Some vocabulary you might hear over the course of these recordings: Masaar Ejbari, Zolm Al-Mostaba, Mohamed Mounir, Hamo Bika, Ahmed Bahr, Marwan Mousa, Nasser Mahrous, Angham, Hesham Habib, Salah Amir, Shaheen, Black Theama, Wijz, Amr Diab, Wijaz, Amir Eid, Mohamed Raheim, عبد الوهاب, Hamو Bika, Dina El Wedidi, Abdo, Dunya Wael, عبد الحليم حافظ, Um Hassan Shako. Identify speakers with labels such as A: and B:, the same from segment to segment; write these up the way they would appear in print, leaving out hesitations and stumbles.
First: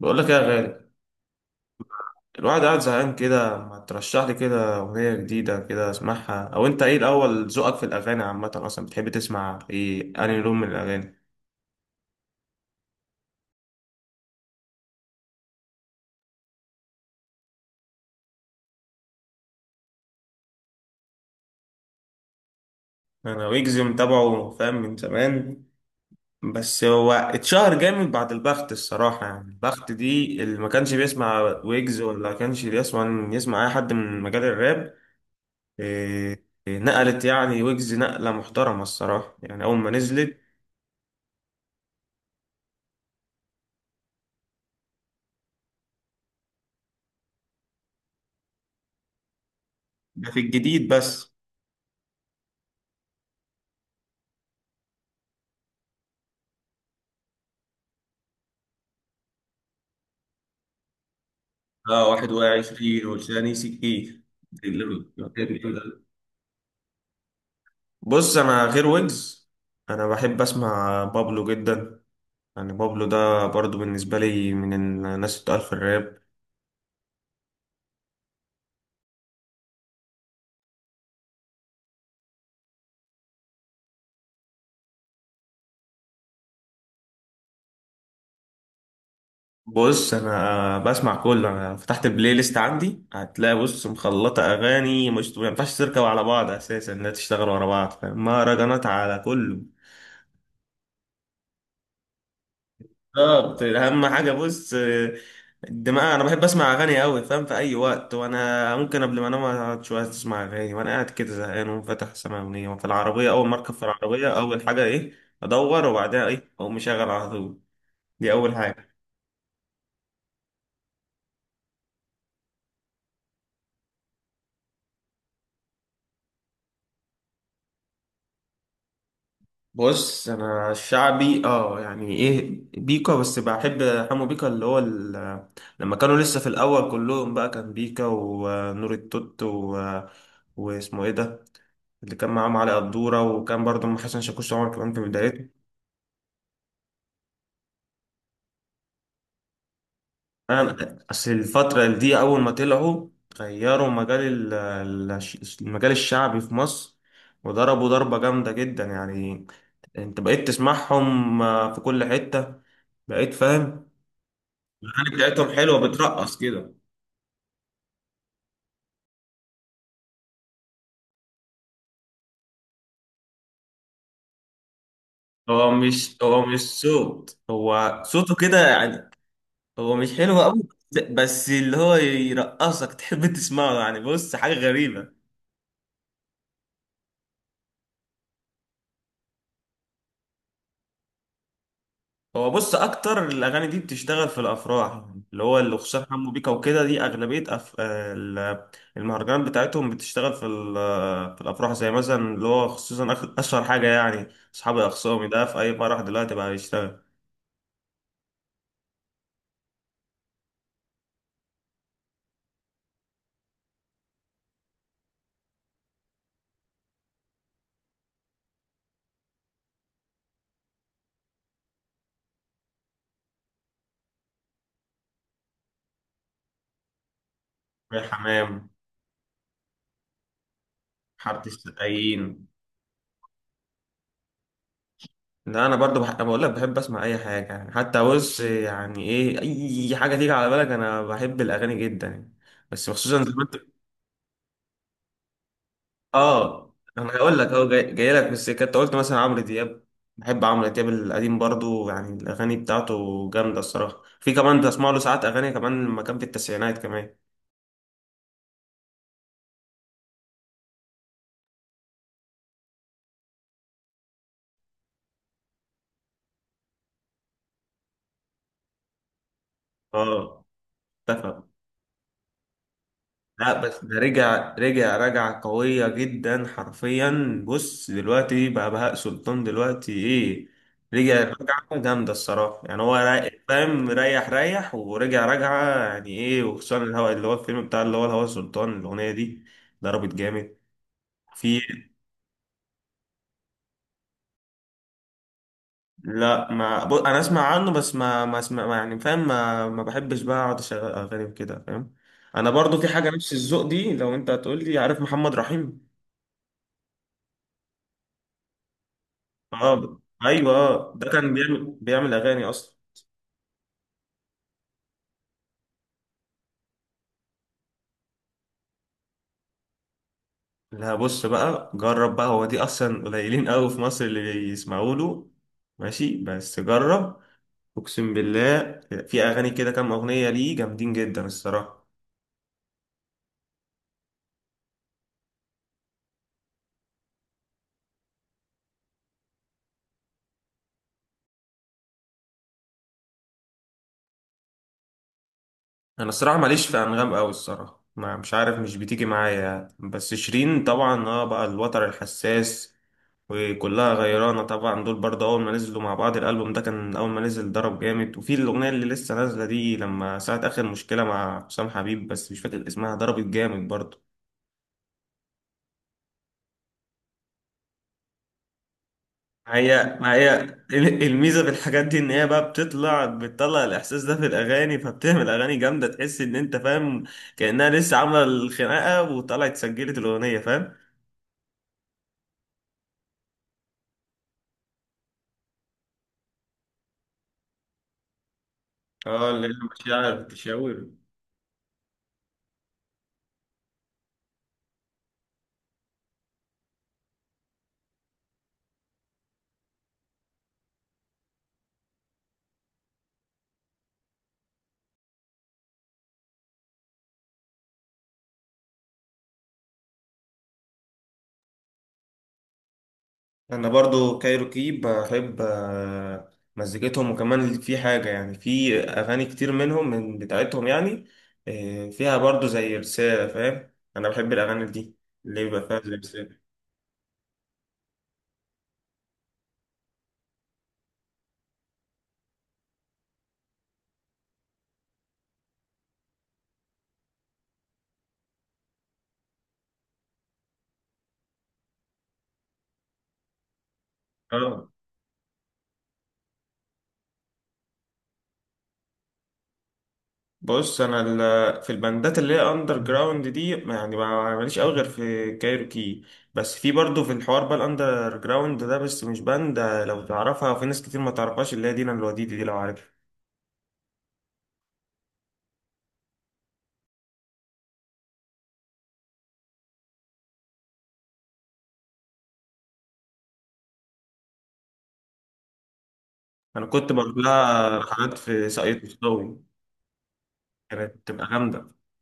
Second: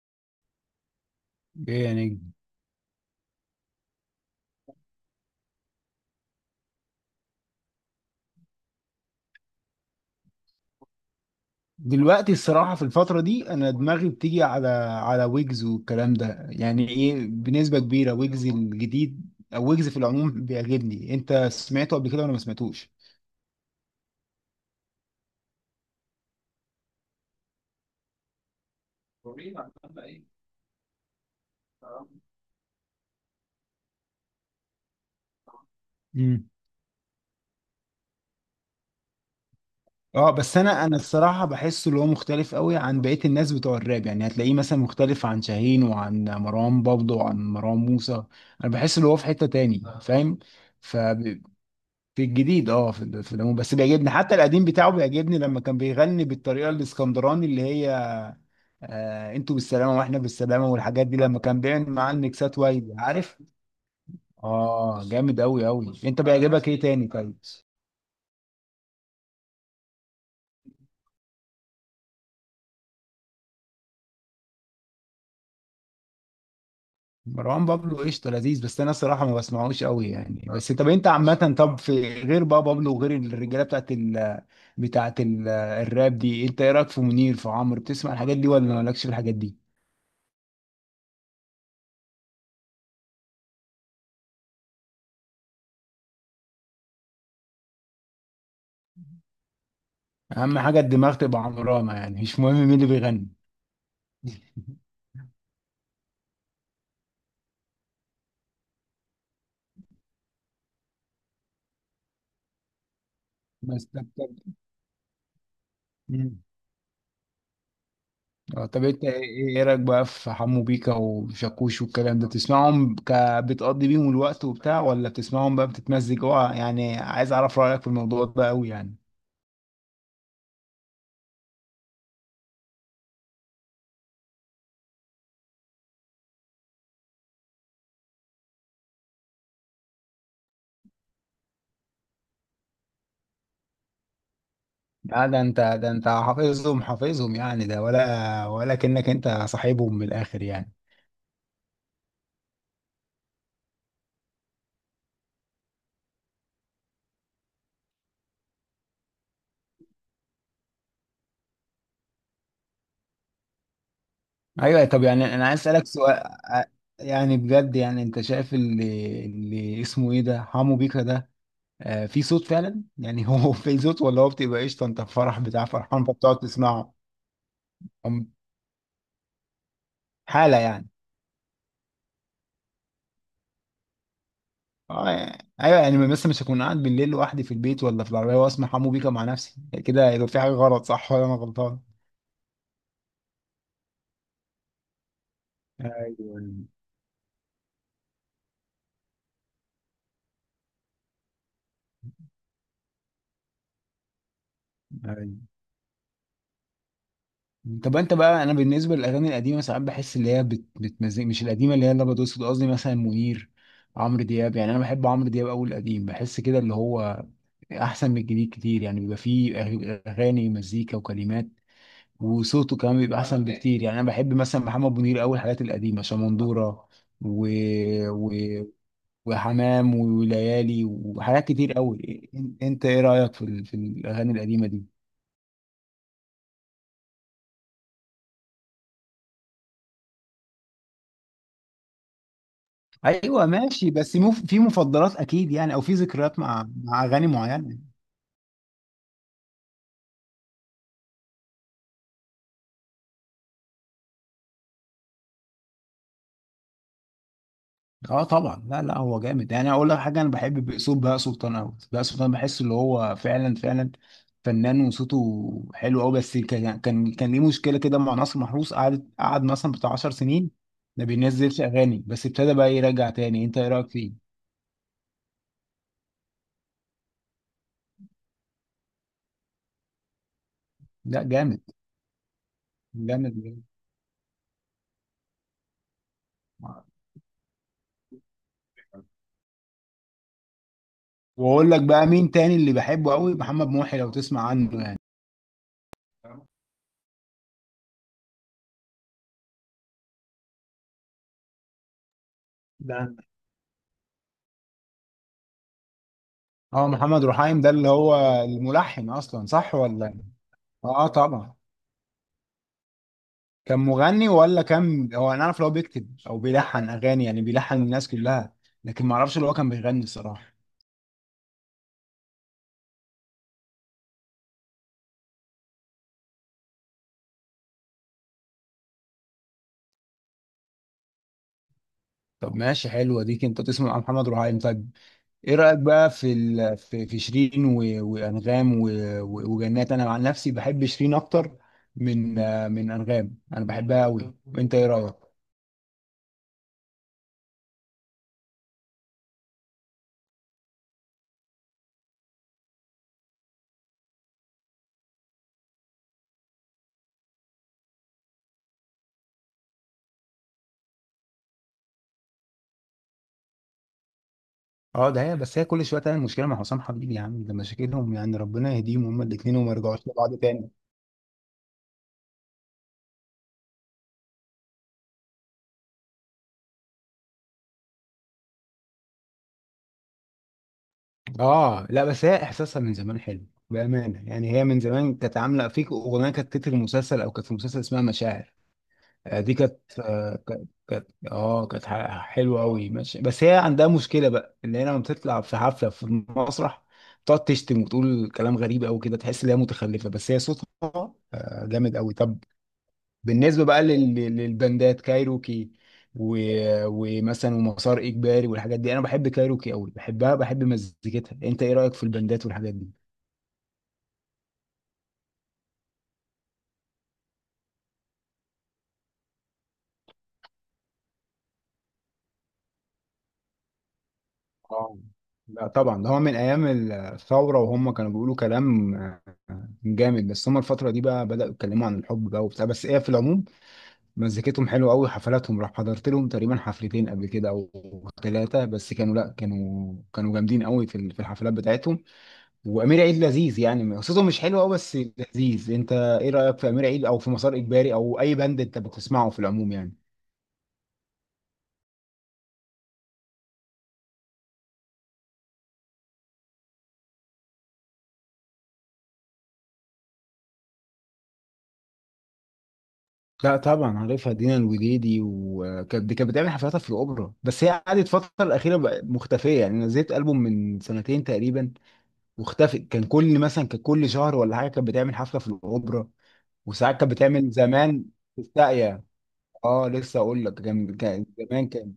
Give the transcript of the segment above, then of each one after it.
A: بقول لك إيه يا غالي.
B: يعني
A: الواحد قاعد زهقان كده، ما ترشح لي كده اغنيه جديده كده اسمعها؟ او انت ايه الاول، ذوقك في الاغاني عامه اصلا بتحب تسمع ايه، انهي لون من الاغاني؟
B: دلوقتي الصراحة في الفترة دي أنا دماغي بتيجي على ويجز والكلام ده. يعني إيه؟ بنسبة كبيرة ويجز الجديد أو ويجز في العموم بيعجبني. أنت سمعته قبل كده ولا ما سمعتوش؟
A: انا ويجز متابعه فاهم من زمان، بس هو اتشهر جامد بعد البخت الصراحه، يعني البخت دي اللي ما كانش بيسمع ويجز ولا كانش بيسمع، يسمع اي حد من مجال الراب. إيه
B: امم
A: إيه، نقلت يعني ويجز نقله محترمه الصراحه يعني اول ما
B: اه،
A: نزلت.
B: بس انا الصراحه بحسه اللي هو مختلف قوي عن بقيه الناس بتوع الراب، يعني هتلاقيه مثلا مختلف عن شاهين وعن مروان بابلو وعن مروان موسى. انا بحس اللي هو في حته تاني،
A: ده
B: فاهم؟
A: في الجديد
B: ف
A: بس.
B: في الجديد، في العموم بس بيعجبني، حتى القديم بتاعه بيعجبني لما كان بيغني بالطريقه الاسكندراني اللي هي آه انتوا بالسلامه واحنا بالسلامه والحاجات دي، لما كان بيعمل
A: اه
B: معاه
A: واحد واقع
B: الميكسات وايد،
A: 20
B: عارف؟
A: والثاني 60.
B: اه، جامد قوي قوي. انت بيعجبك ايه تاني طيب؟
A: بص انا غير ويجز، انا بحب اسمع بابلو جدا، يعني بابلو ده برضو بالنسبه لي من الناس اللي بتقال في الراب.
B: مروان بابلو قشطه، لذيذ، بس انا الصراحه ما بسمعوش قوي يعني. بس طب، انت عامه، طب في غير بقى بابلو وغير الرجاله بتاعت الراب دي، انت ايه رايك في منير، في عمرو؟ بتسمع الحاجات دي ولا مالكش في الحاجات دي؟
A: بص انا بسمع كله، انا فتحت البلاي ليست عندي هتلاقي بص مخلطه اغاني مش، ما ينفعش تركب على بعض اساسا لا تشتغل ورا بعض فاهم؟ مهرجانات على كله.
B: اهم حاجه الدماغ تبقى عمرانه، يعني مش مهم مين اللي بيغني.
A: بالظبط، اهم حاجه بص، الدماغ، انا بحب اسمع اغاني قوي فاهم في اي وقت، وانا ممكن قبل ما انام اقعد شويه اسمع اغاني وانا قاعد كده زهقان وفاتح سماع اغنيه، وفي العربيه اول ما اركب في
B: بس طب
A: العربيه
B: طب.
A: اول حاجه ايه، ادور وبعدها
B: مم.
A: ايه اقوم مشغل على طول. دي اول
B: اه، طب
A: حاجه.
B: انت إيه رايك بقى في حمو بيكا وشاكوش والكلام ده؟ بتسمعهم بتقضي بيهم الوقت وبتاع، ولا بتسمعهم بقى بتتمزج؟ اه يعني عايز اعرف رايك في الموضوع ده قوي يعني.
A: بص انا الشعبي اه يعني ايه، بيكا بس بحب، حمو بيكا اللي هو لما كانوا لسه في الاول كلهم بقى كان بيكا ونور التوت و... آه، واسمه ايه ده، اللي كان معاهم علي قدورة، وكان برضه أم حسن شاكوش طبعا كمان في
B: لا، ده انت
A: بدايته.
B: ده انت حافظهم حافظهم يعني، ده ولا كأنك انت صاحبهم من الاخر يعني.
A: أنا أصل الفترة دي أول ما طلعوا غيروا ال- المجال الشعبي في مصر، وضربوا ضربة جامدة جدا يعني. أنت بقيت تسمعهم في كل حتة، بقيت فاهم.
B: ايوه، طب
A: الأغاني
B: يعني انا
A: بتاعتهم
B: عايز
A: حلوة
B: اسالك سؤال،
A: بترقص كده.
B: يعني بجد يعني انت شايف اللي اسمه ايه ده، حمو بيكا ده في صوت فعلا يعني؟ هو في صوت، ولا هو بتبقى قشطه انت في فرح بتاع
A: هو
B: فرحان
A: مش
B: فبتقعد
A: هو مش
B: تسمعه؟
A: صوت هو
B: أم-
A: صوته كده يعني، هو مش حلو
B: حاله
A: قوي،
B: يعني.
A: بس اللي هو يرقصك تحب تسمعه يعني، بص حاجة غريبة.
B: ايوه، يعني مثلا مش هكون قاعد بالليل لوحدي في البيت ولا في العربيه واسمع حمو بيكا مع نفسي كده، يبقى في حاجه غلط، صح ولا انا غلطان؟
A: هو بص اكتر الاغاني دي بتشتغل في الافراح، اللي هو اللي خصوصا حمو
B: ايوه،
A: بيكا وكده دي اغلبيه المهرجانات بتاعتهم بتشتغل في في الافراح، زي مثلا اللي هو خصوصا اشهر حاجه يعني، اصحابي اخصامي ده
B: ايوه.
A: في اي فرح دلوقتي بقى بيشتغل.
B: طب انت بقى، انا بالنسبه للاغاني القديمه ساعات بحس اللي هي بتمزج، مش القديمه اللي هي اللي بتقصد، قصدي مثلا منير، عمرو دياب. يعني انا بحب عمرو دياب قوي، القديم بحس كده اللي هو احسن من الجديد كتير، يعني بيبقى فيه اغاني، مزيكا وكلمات، وصوته كمان بيبقى احسن بكتير. يعني انا بحب مثلا محمد منير قوي، الحاجات القديمه شمندوره، و...
A: في
B: و...
A: حمام،
B: وحمام وليالي
A: حاره
B: وحاجات كتير قوي.
A: السقايين.
B: انت ايه رايك في الاغاني القديمه دي؟
A: لا انا برضو بقول لك بحب اسمع اي حاجه يعني، حتى بص يعني ايه، اي حاجه تيجي على بالك انا بحب الاغاني جدا يعني. بس خصوصا زي ما
B: ايوه
A: انت،
B: ماشي، بس مو في مفضلات اكيد يعني، او في ذكريات
A: اه
B: مع
A: انا
B: اغاني
A: هقول لك اهو
B: معينه.
A: جاي لك في السكه، انت قلت مثلا عمرو دياب، بحب عمرو دياب القديم برضو يعني الاغاني بتاعته جامده الصراحه، في كمان بسمع له ساعات اغاني كمان لما كان في التسعينات كمان.
B: اه طبعا، لا لا، هو جامد يعني. اقول لك حاجه، انا بحب باسلوب بهاء سلطان قوي، بهاء سلطان بحس اللي هو فعلا فعلا فنان، وصوته حلو قوي. بس كان ليه مشكله كده مع ناصر محروس، قعد مثلا بتاع 10
A: اه،
B: سنين ما
A: اتفق.
B: بينزلش اغاني، بس ابتدى بقى يرجع تاني.
A: لا
B: انت ايه
A: بس
B: رايك
A: ده
B: فيه؟
A: رجع قويه جدا حرفيا، بص دلوقتي بقى بهاء سلطان دلوقتي ايه، رجع
B: لا جامد،
A: رجعه جامده الصراحه يعني، هو
B: جامد
A: رايق
B: جامد.
A: فاهم ريح ريح ورجع رجعه يعني ايه، وخصوصا الهوا اللي هو الفيلم بتاع اللي هو الهوا سلطان الاغنيه دي. ضربت جامد. في،
B: واقول لك بقى مين تاني اللي بحبه قوي، محمد محي، لو تسمع عنه يعني.
A: لا ما ب... انا اسمع عنه، بس ما اسمع ما يعني فاهم، ما بحبش بقى اقعد اشغل اغاني وكده فاهم. انا برضو في حاجه
B: لا،
A: نفس الذوق دي لو انت هتقول لي، عارف محمد رحيم؟
B: اه، محمد رحايم ده اللي هو الملحن اصلا، صح
A: اه،
B: ولا؟
A: ايوه آه. ده
B: اه
A: كان
B: طبعا.
A: بيعمل اغاني اصلا.
B: كان مغني ولا كان، هو انا اعرف لو بيكتب او بيلحن اغاني، يعني بيلحن الناس كلها، لكن ما اعرفش اللي هو كان بيغني الصراحه.
A: لا بص بقى جرب بقى، هو دي اصلا قليلين قوي في مصر اللي بيسمعوا له، ماشي بس جرب، اقسم بالله في اغاني كده كام اغنيه ليه جامدين جدا الصراحه.
B: طب ماشي، حلوه دي، انت تسمع محمد رهيم طيب. ايه رايك بقى في شيرين، وانغام، وجنات؟ انا عن نفسي بحب شيرين اكتر من انغام، انا بحبها قوي. وانت ايه رايك؟
A: انا الصراحه ماليش في انغام قوي الصراحه، ما مش عارف مش بتيجي معايا يعني. بس شيرين طبعا اه بقى الوتر الحساس، وكلها غيرانه طبعا، دول برضه اول ما نزلوا مع بعض الالبوم ده كان اول ما نزل ضرب جامد، وفي الاغنيه اللي لسه نازله دي لما ساعه اخر مشكله مع حسام حبيب بس مش فاكر اسمها، ضربت جامد برضه.
B: اه، ده هي، بس هي كل شويه تعمل مشكله مع حسام حبيب يا عم، ده مشاكلهم يعني. ربنا يهديهم هما الاثنين، وما
A: هي
B: يرجعوش
A: ما
B: لبعض
A: هي
B: تاني.
A: الميزه في الحاجات دي ان هي بقى بتطلع بتطلع الاحساس ده في الاغاني، فبتعمل اغاني جامده تحس ان انت فاهم كانها لسه عامله الخناقه وطلعت سجلت الاغنيه فاهم.
B: اه، لا بس هي احساسها من زمان حلو بامانه، يعني هي من زمان كانت عامله فيك اغنيه كانت تتر مسلسل، او كانت في مسلسل اسمها مشاعر.
A: اه اللي هي
B: دي كانت
A: مشاعر، تشاور.
B: حلوه قوي، ماشي. بس هي عندها مشكله بقى، ان هي لما بتطلع في حفله في مسرح تقعد تشتم وتقول كلام غريب قوي كده، تحس ان هي متخلفه. بس هي صوتها جامد قوي. طب بالنسبة بقى للبندات كايروكي، و... ومثلا ومسار إجباري والحاجات دي، أنا بحب كايروكي أوي، بحبها، بحب مزيكتها. أنت إيه رأيك في البندات والحاجات دي؟
A: انا برضو كايروكي بحب مزيكتهم، وكمان في حاجة يعني في اغاني كتير منهم من بتاعتهم يعني فيها برضو زي رسالة فاهم، انا بحب الاغاني دي
B: اه،
A: اللي يبقى
B: لا
A: فيها زي
B: طبعا، ده هو من
A: رسالة.
B: أيام الثورة، وهم كانوا بيقولوا كلام جامد. بس هم الفترة دي بقى بدأوا يتكلموا عن الحب بقى وبتاع، بس إيه، في العموم مزيكتهم حلوة أوي. حفلاتهم راح حضرت لهم تقريبا حفلتين قبل كده أو ثلاثة، بس كانوا لا كانوا كانوا جامدين أوي في الحفلات بتاعتهم. وامير عيد لذيذ يعني، قصته مش حلوه
A: اه
B: قوي بس لذيذ. انت ايه رايك في امير عيد، او في مسار اجباري، او اي باند انت بتسمعه في العموم يعني؟
A: بص انا في البندات اللي هي اندر جراوند دي ماليش قوي غير في كايروكي، بس في برضو في الحوار بقى الاندر جراوند ده بس مش باند لو تعرفها وفي ناس كتير ما تعرفهاش اللي هي دينا الوديدي دي لو عارفها.
B: لا طبعا عارفها، دينا الوديدي، وكانت دي كانت بتعمل حفلاتها في الاوبرا، بس هي قعدت الفتره الاخيره بقى مختفيه، يعني نزلت البوم من سنتين تقريبا واختفت. كان كل شهر ولا حاجه كانت بتعمل حفله في الاوبرا،
A: انا كنت
B: وساعات كانت
A: بروح
B: بتعمل
A: لها
B: زمان
A: رحلات
B: في
A: في ساقية
B: الساقيه.
A: مصداوي،
B: اه لسه اقول لك،
A: كانت
B: كان
A: بتبقى
B: كان
A: جامده.
B: زمان كان،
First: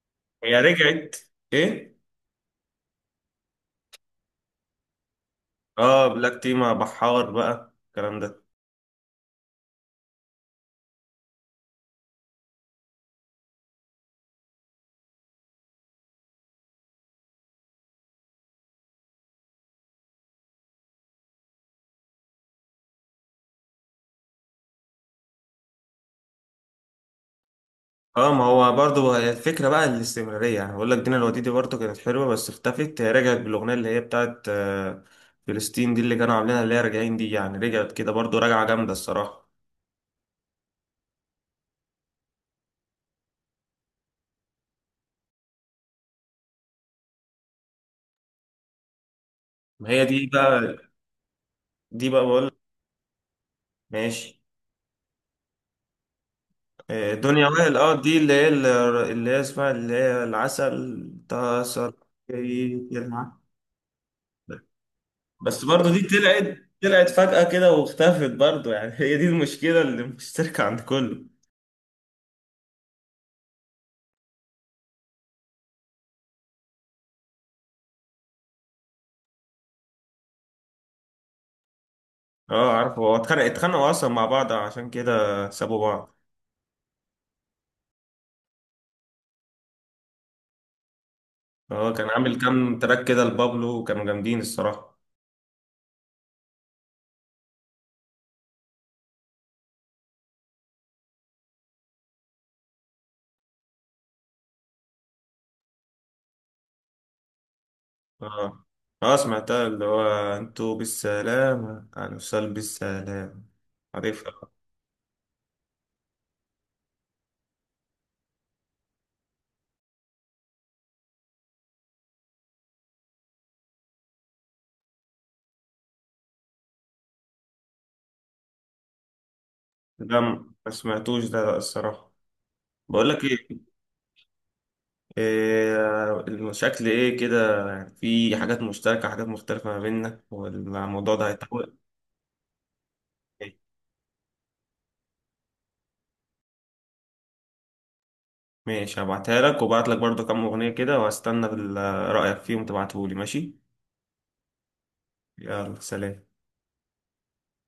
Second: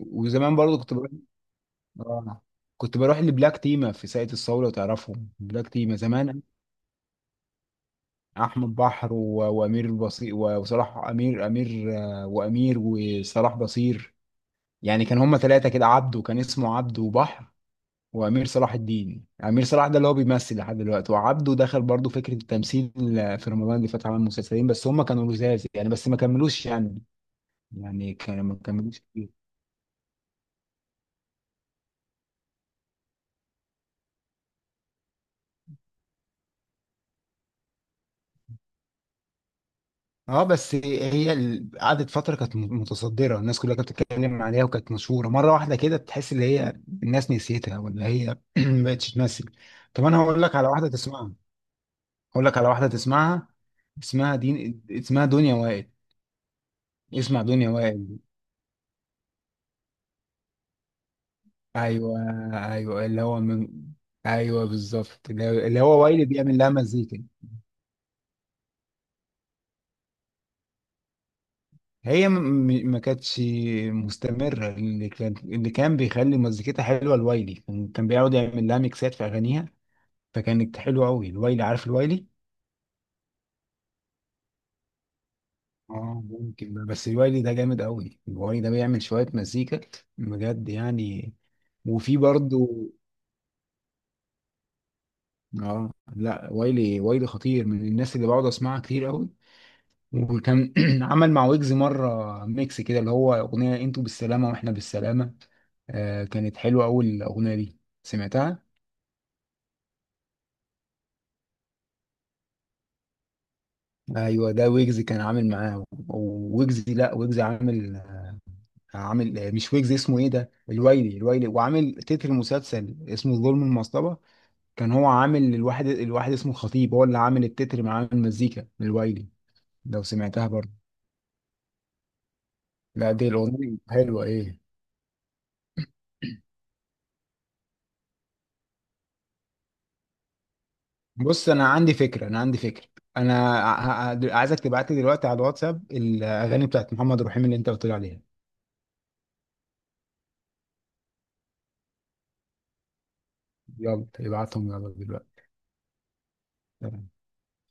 B: وزمان
A: هي
B: برضه كنت
A: رجعت. ايه؟
B: آه. كنت بروح لبلاك تيما في ساقية الصاوي، لو تعرفهم بلاك تيما
A: اه،
B: زمان،
A: بلاك تي مع بحار بقى الكلام ده.
B: احمد بحر، وامير البصير، وصلاح امير امير آه، وامير وصلاح بصير. يعني كان هما ثلاثة كده، عبده كان اسمه عبده، وبحر، وامير صلاح الدين امير صلاح ده اللي هو بيمثل لحد دلوقتي. وعبده دخل برضه فكرة التمثيل، في رمضان اللي فات عمل مسلسلين، بس هما كانوا لزاز يعني، بس ما كملوش يعني
A: اه
B: كانوا
A: ما
B: ما
A: هو
B: كملوش.
A: برضو هي الفكره بقى الاستمراريه يعني، بقول لك دينا الوديدي برضو كانت حلوه بس اختفت، هي رجعت بالاغنيه اللي هي بتاعت فلسطين دي اللي كانوا عاملينها اللي هي راجعين دي، يعني رجعت كده برضو راجعه جامده الصراحه.
B: اه، بس هي قعدت فتره كانت متصدره، الناس كلها كانت بتتكلم عليها، وكانت مشهوره، مره واحده كده تحس ان هي الناس نسيتها، ولا هي ما بقتش تمثل.
A: ما
B: طب
A: هي
B: انا
A: دي
B: هقول لك على
A: بقى،
B: واحده تسمعها. هقول
A: بقول لك.
B: لك على واحده تسمعها اسمها
A: ماشي.
B: دين اسمها دنيا وائل.
A: آه،
B: اسمع
A: دنيا
B: دنيا
A: وائل، اه
B: وائل.
A: دي اللي هي اسمها اللي هي العسل تسر.
B: ايوه، ايوه، اللي هو من، ايوه بالظبط، اللي هو
A: بس
B: اللي
A: برضه دي
B: هو وائل بيعمل
A: طلعت
B: لها
A: طلعت
B: مزيكا.
A: فجأة كده واختفت برضه يعني هي دي المشكلة اللي مشتركة عند كله.
B: هي ما كانتش مستمره، اللي كان بيخلي مزيكتها حلوه الوايلي، كان بيقعد يعمل لها ميكسات في اغانيها، فكانت حلوه قوي الوايلي، عارف الوايلي؟
A: اه عارفه، هو اتخانقوا اصلا مع بعض عشان كده سابوا بعض.
B: اه ممكن ده، بس الوايلي ده جامد قوي، الوايلي ده بيعمل شويه مزيكا بجد يعني.
A: اه كان
B: وفي
A: عامل
B: برضو،
A: كام تراك كده لبابلو وكانوا جامدين الصراحة.
B: اه، لا وايلي، وايلي خطير، من الناس اللي بقعد اسمعها كتير قوي. وكان عمل مع ويجز مره ميكس كده، اللي هو اغنيه انتوا بالسلامه واحنا بالسلامه. كانت حلوه قوي الاغنيه دي، سمعتها؟
A: اه، اه، سمعتها اللي هو انتوا بالسلامة انا وصل بالسلامة، عارفها.
B: ايوه، ده ويجز كان عامل معاه، وويجز لا ويجز عامل مش ويجز، اسمه ايه ده، الويلي، الويلي وعامل تتر مسلسل اسمه ظلم المصطبة. كان هو عامل الواحد اسمه خطيب، هو اللي عامل التتر مع المزيكا، الويلي، لو
A: لا
B: سمعتها
A: ما
B: برضه.
A: سمعتوش ده لا الصراحة. بقول
B: لا،
A: لك
B: دي
A: ايه،
B: الاغنيه حلوه ايه.
A: إيه، المشاكل ايه كده يعني، في حاجات مشتركة حاجات مختلفة ما بيننا، والموضوع ده
B: بص انا
A: هيتحول.
B: عندي فكره انا عندي فكره انا عايزك تبعت لي دلوقتي على الواتساب الاغاني بتاعت محمد رحيم اللي انت قلت لي عليها.
A: ماشي هبعتها لك، وبعت لك برضه كام أغنية كده، وهستنى رأيك فيهم تبعتهولي ماشي.
B: يلا ابعتهم، يلا دلوقتي.
A: يلا سلام.
B: تمام.